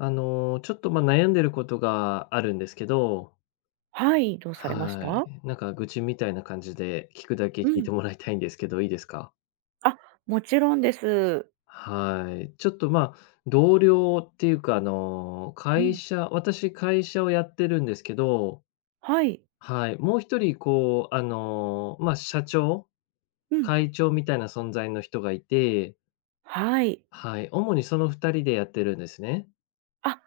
ちょっと、悩んでることがあるんですけど、はい、どうされましはい。たなんか愚痴みたいな感じで、聞くだけう聞いん。てもらいたいんですけど、いいですか？あ、もちろんです。はい。ちょっと、同僚っていうか、うん。私会社をやってるんですけど、はい。はい、もう一人こう、社長、うん。会長みたいな存在の人がいて、はい。はい、主にその二人でやってるんですね。あ、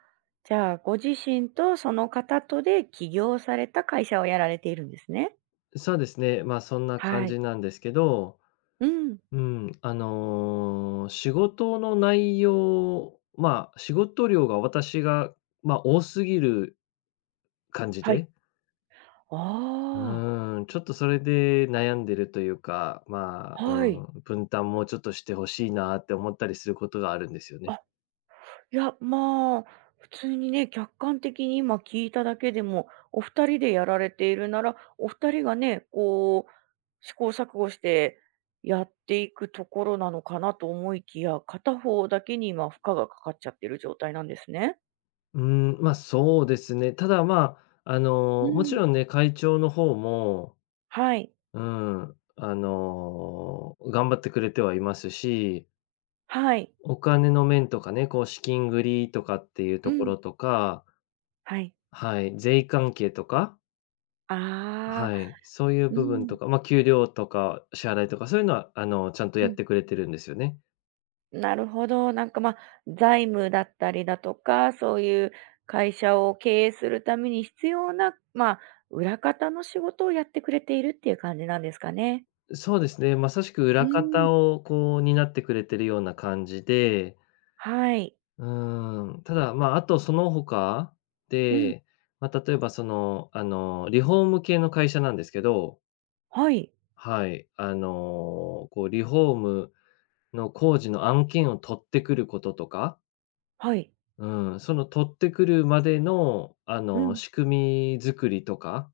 じゃあ、ご自身とその方とで起業された会社をやられているんですね。そうですね、そんな感はい。じなんですけど、うん。うん、仕事の内容、仕事量が私が、多すぎる感じはい。で、あうん、ちょっとそれで悩んでるというか、あ、うはい。ん、分担もうちょっとしてほしいなって思ったりすることがあるんですよね。あ、いや、まあ、普通にね、客観的に今聞いただけでも、お二人でやられているなら、お二人がね、こう、試行錯誤してやっていくところなのかなと思いきや、片方だけに今負荷がかかっちゃってる状態なんですね。うん、そうですね。ただ、うもちん。ろんね、会長の方も、はい。うん、頑張ってくれてはいますし。はい。お金の面とかね、こう資金繰りとかっていううとこん。ろとか、はい。はい、税関係とか、あはあ。い、そういうう部分とん。か、給料とか支払いとか、そういうのは、ちゃんとうやっん。てくれてるんですよね。なるほど。なんか、まあ、財務だったりだとか、そういう会社を経営するために必要な、まあ、裏方の仕事をやってくれているっていう感じなんですかね？そうですね、まさしくう裏ーん。方をこう担ってくれてるような感じで、はい。うーん、ただ、あとその他うん。で、例えばリフォーム系の会社なんですけど、はい。はい、こうリフォームの工事の案件を取ってくることとか、はい。うん、その取ってくるまでの、うん。仕組み作りとか、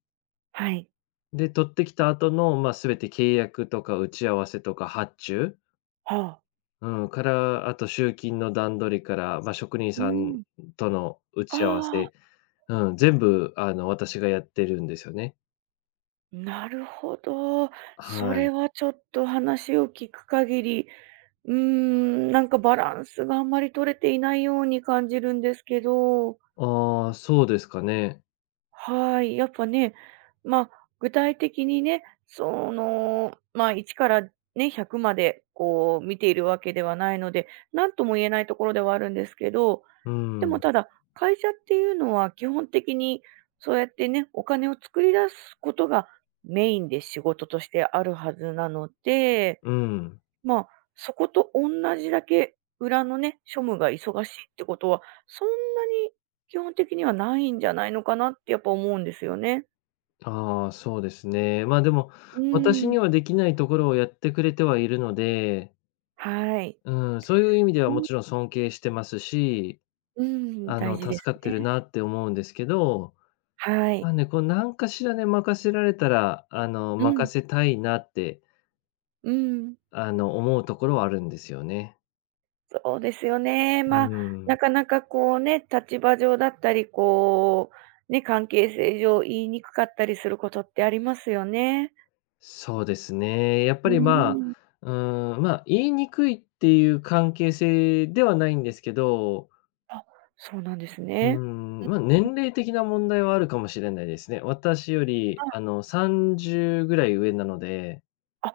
はい。で、取ってきた後の、全て契約とか打ち合わせとか発注、はあ。うん、から、あと集金の段取りから、職人うさーんん。との打あ。ち合わせ、あうん、全部、私がやってるんですよね。あ、なるほど。そはれい。はちょっと話を聞く限り、うーん、なんかバランスがあんまり取れていないように感じるんですけど。ああ、そうですかね。はい、やっぱね、まあ、具体的にね、その、まあ、1からね、100までこう見ているわけではないので、何とも言えないところではあるんですけど、うでもん、ただ、会社っていうのは基本的にそうやってね、お金を作り出すことがメインで仕事としてあるはずなので、うん。まあ、そこと同じだけ裏のね、庶務が忙しいってことは、そんなに基本的にはないんじゃないのかなってやっぱ思うんですよね。ああ、そうですね。でも、う私ーん。にはできないところをやってくれてはいるので、はい。うん、そういう意味でうはもん、ちろん尊敬してますし、うん。大事です助かってるね。なって思うんですけど、はまい。あね、こう何かしらね、任せられたら、うん、任せたいなって、うん。思うところはあるんですよね。そうですよね。うまあ、ん。なかなかこうね、立場上だったり、こう、ね、関係性上言いにくかったりすることってありますよね。そうですね。やっうぱーりん。うん、言いにくいっていう関係性ではないんですけど、あ、そうなんですうーね。ん、年齢的な問題はあるかもしれないですね。私より、30ぐらい上なので、あ、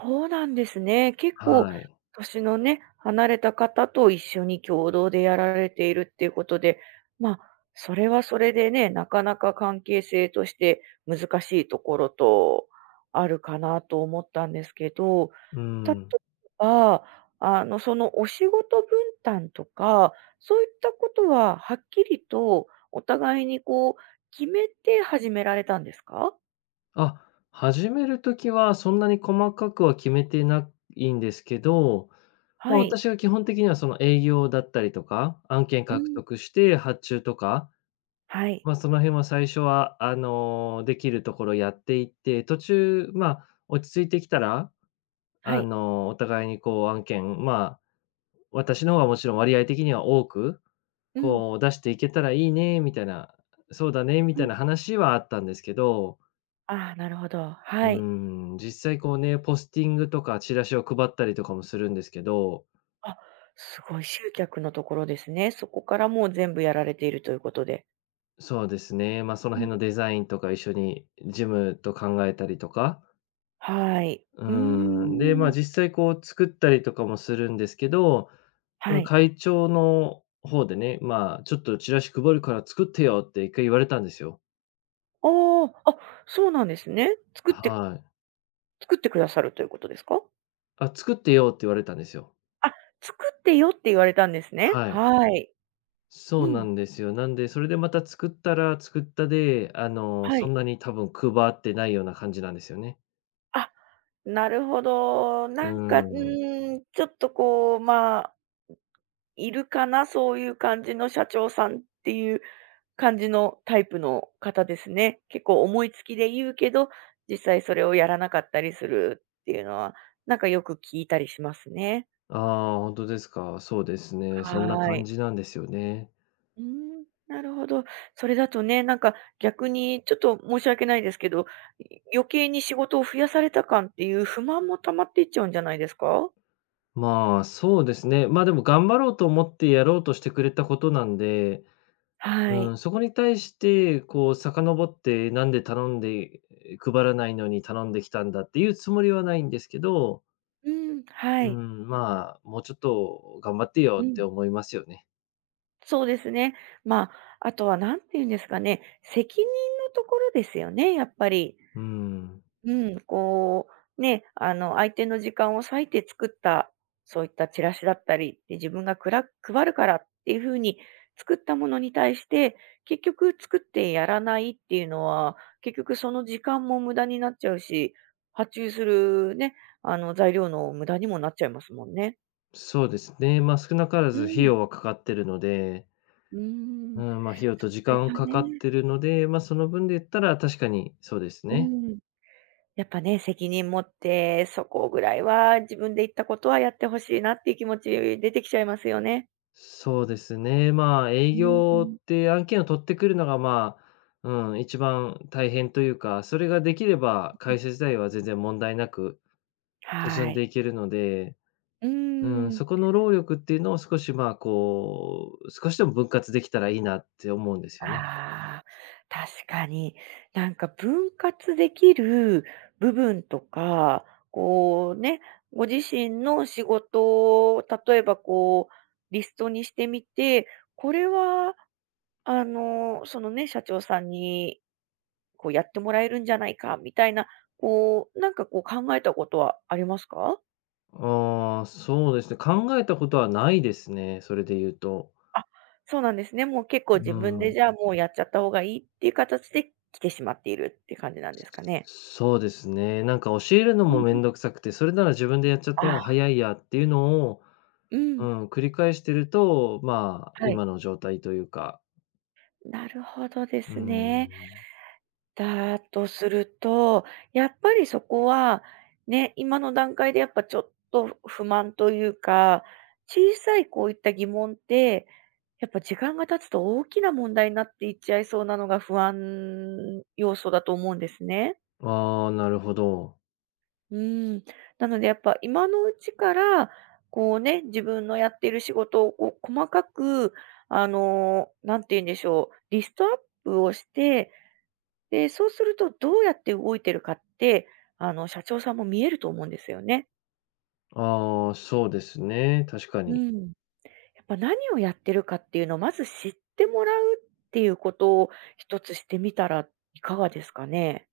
そうなんですね。結構はい。年のね、離れた方と一緒に共同でやられているっていうことで、まあ、それはそれでね、なかなか関係性として難しいところとあるかなと思ったんですけど、うー例えん。ば、あの、そのお仕事分担とか、そういったことははっきりとお互いにこう決めて始められたんですか？あ、始めるときはそんなに細かくは決めてないんですけど、はい。私は基本的にはその営業だったりとか、案件う獲ん。得して発注とか、はい。その辺は最初は、できるところやっていって、途中、落ち着いてきたら、はい。お互いにこう案件、私の方がもちろん割合的には多く、うん。こう出していけたらいいねみたいな、そうだねみうたいん。な話はあったんですけど、ああ、なるほど。うはーい。ん、実際こうね、ポスティングとかチラシを配ったりとかもするんですけど、あ、すごい集客のところですね。そこからもう全部やられているということで。そうですね、そのうん。辺のデザインとか一緒にジムと考えたりとか、はい。ううーん、で、ーん。実際こう作ったりとかもするんですけど、そはのい。会長の方でね、ちょっとチラシ配るから作ってよって一回言われたんですよ。ああ、あ、そうなんですね。作ってはい。作ってくださるということですか？あ、作ってよって言われたんですよ。あ、作ってよって言われたんですね。はい。はい。そううなん。んですよ。なんで、それでまた作ったら作ったで、はそい。んなに多分配ってないような感じなんですよね。あ、なるほど。うーなんか、うん。ーん、ちょっとこう、まあ、いるかな、そういう感じの社長さんっていう感じのタイプの方ですね。結構思いつきで言うけど、実際それをやらなかったりするっていうのは、なんかよく聞いたりしますね。ああ、ほですか。そうですね。そんなはー感い。じなんですよね。うーん。なるほど。それだとね、なんか逆にちょっと申し訳ないですけど、余計に仕事を増やされた感っていう不満も溜まっていっちゃうんじゃないですか？そうですね。あでも頑張ろうと思ってやろうとしてくれたことなんで、はうん、い。そこに対して、こう遡って、なんで頼んで配らないのに頼んできたんだっていうつもりはないんですけど。うん、はうい。ん、もうちょっと頑張ってうよっん、て思いますよね。そうですね。まあ、あとは何て言うんですかね、責任のところですよね、やっぱり。うん、うん、こう、ね、あの、相手の時間を割いて作った、そういったチラシだったり、で、自分がくら配るからっていう風に作ったものに対して、結局作ってやらないっていうのは、結局その時間も無駄になっちゃうし、発注するね、あの、材料の無駄にもなっちゃいますもんね。そうですね。少なからうず費ん。用はかかってるので、うーうん。こん、費用と時こ間はかね、かってるので、その分で言ったら確かにそうですうね。ん。やっぱね、責任持って、そこぐらいは自分で言ったことはやってほしいなっていう気持ち出てきちゃいますよね。そうですね。営う業ん、って案件を取ってくるのが、うん、一番大変というか、それができれば会社自体は全然問題なく進はんでい。いけるので、うーうん、ん。そこの労力っていうのを少し、こう、少しでも分割できたらいいなって思うんですよね。ああ、確かに。なんか分割できる部分とか、こうね、ご自身の仕事を例えばこうリストにしてみて、これはあの、そのね、社長さんに、こうやってもらえるんじゃないかみたいな、こう、なんかこう考えたことはありますか？ああ、そうですね。考えたことはないですね、それで言うと。あ、そうなんですね。もう結構自う分でん。じゃあ、もうやっちゃった方がいいっていう形で来てしまっているっていう感じなんですかね？そうですね。なんか教えるのうもん。めんどくさくて、それなら自分でやっちゃった方あがあ、早いやっていうのを、ううん、ん、繰り返してると、はい。今の状態というか。なるほどでうすね。ん。だとすると、やっぱりそこは、ね、今の段階でやっぱちょっと不満というか、小さいこういった疑問って、やっぱ時間が経つと大きな問題になっていっちゃいそうなのが不安要素だと思うんですね。ああ、なるほど。うーん。なのでやっぱ今のうちから、こうね、自分のやっている仕事をこう細かく、あの、なんて言うんでしょう、リストアップをして、で、そうするとどうやって動いてるかって、あの、社長さんも見えると思うんですよね。ああ、そうですね、確かうに。ん。やっぱ何をやってるかっていうのをまず知ってもらうっていうことを一つしてみたらいかがですかね？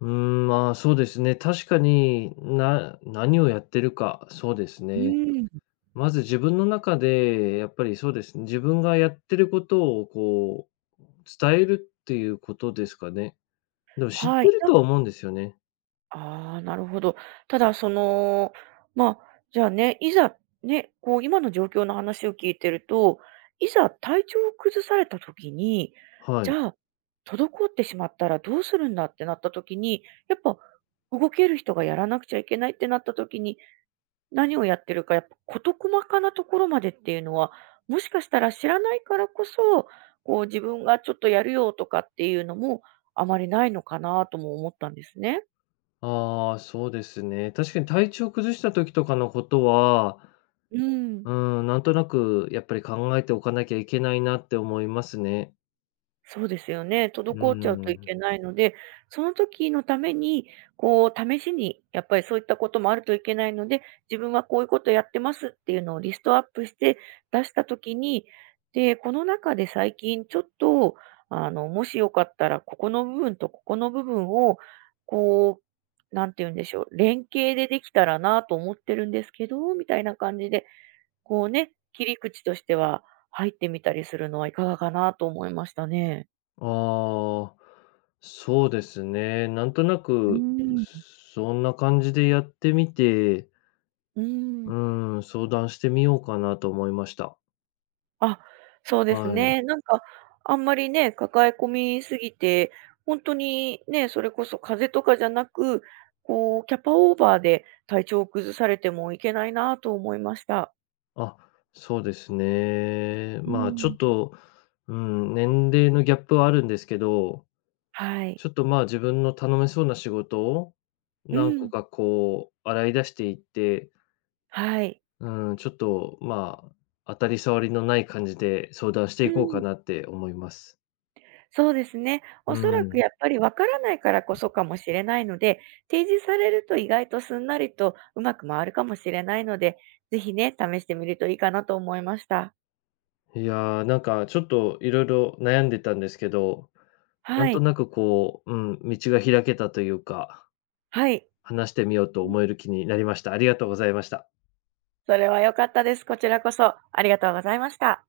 うーん、そうですね。確かに、何をやってるか、そうですうね。ん。まず自分の中で、やっぱりそうですね、自分がやってることをこう、伝えるっていうことですかね。でも知っはてい。るとは思うんですよね。ああ、なるほど。ただその、まあ、じゃあね、いざ、ね、こう今の状況の話を聞いてると、いざ体調を崩された時に、はじい。ゃあ、滞ってしまったらどうするんだってなった時に、やっぱ動ける人がやらなくちゃいけないってなった時に、何をやってるか、やっぱ事細かなところまでっていうのは、もしかしたら知らないからこそ、こう自分がちょっとやるよとかっていうのもあまりないのかなとも思ったんですね。ああ、そうですね。確かに体調崩した時とかのことは、うん。うん、なんとなくやっぱり考えておかなきゃいけないなって思いますね。そうですよね。う滞っちゃーうといん。けないので、その時のために、こう、試しに、やっぱりそういったこともあるといけないので、自分はこういうことやってますっていうのをリストアップして出した時に、で、この中で最近ちょっと、あの、もしよかったら、ここの部分とここの部分を、こう、なんて言うんでしょう、連携でできたらなと思ってるんですけど、みたいな感じで、こうね、切り口としては入ってみたりするのはいかがかなと思いましたね。ああ、そうですね。なんとなうーく、ん、そんな感じでやってみて、うーん。うん、相談してみようかなと思いました。あ、そうですはい。ね。なんか、あんまりね、抱え込みすぎて、ほんとにね、それこそ風邪とかじゃなく、こう、キャパオーバーで体調を崩されてもいけないなと思いました。あ、そうですね。うーちょん。っと、うん、年齢のギャップはあるんですけど、はい。ちょっと、自分の頼めそうな仕事をう何個ん。かこう洗い出していって、はい。うん、ちょっと、当たり障りのない感じで相談してういこうかん。なって思います。そうですね。うおそらくん。やっぱりわからないからこそかもしれないので、提示されると意外とすんなりとうまく回るかもしれないので、ぜひね、試してみるといいかなと思いました。いやー、なんかちょっといろいろ悩んでたんですけど、なんはとい。なくこう、うん、道が開けたというか、はい。話してみようと思える気になりました。ありがとうございました。それは良かったです。こちらこそありがとうございました。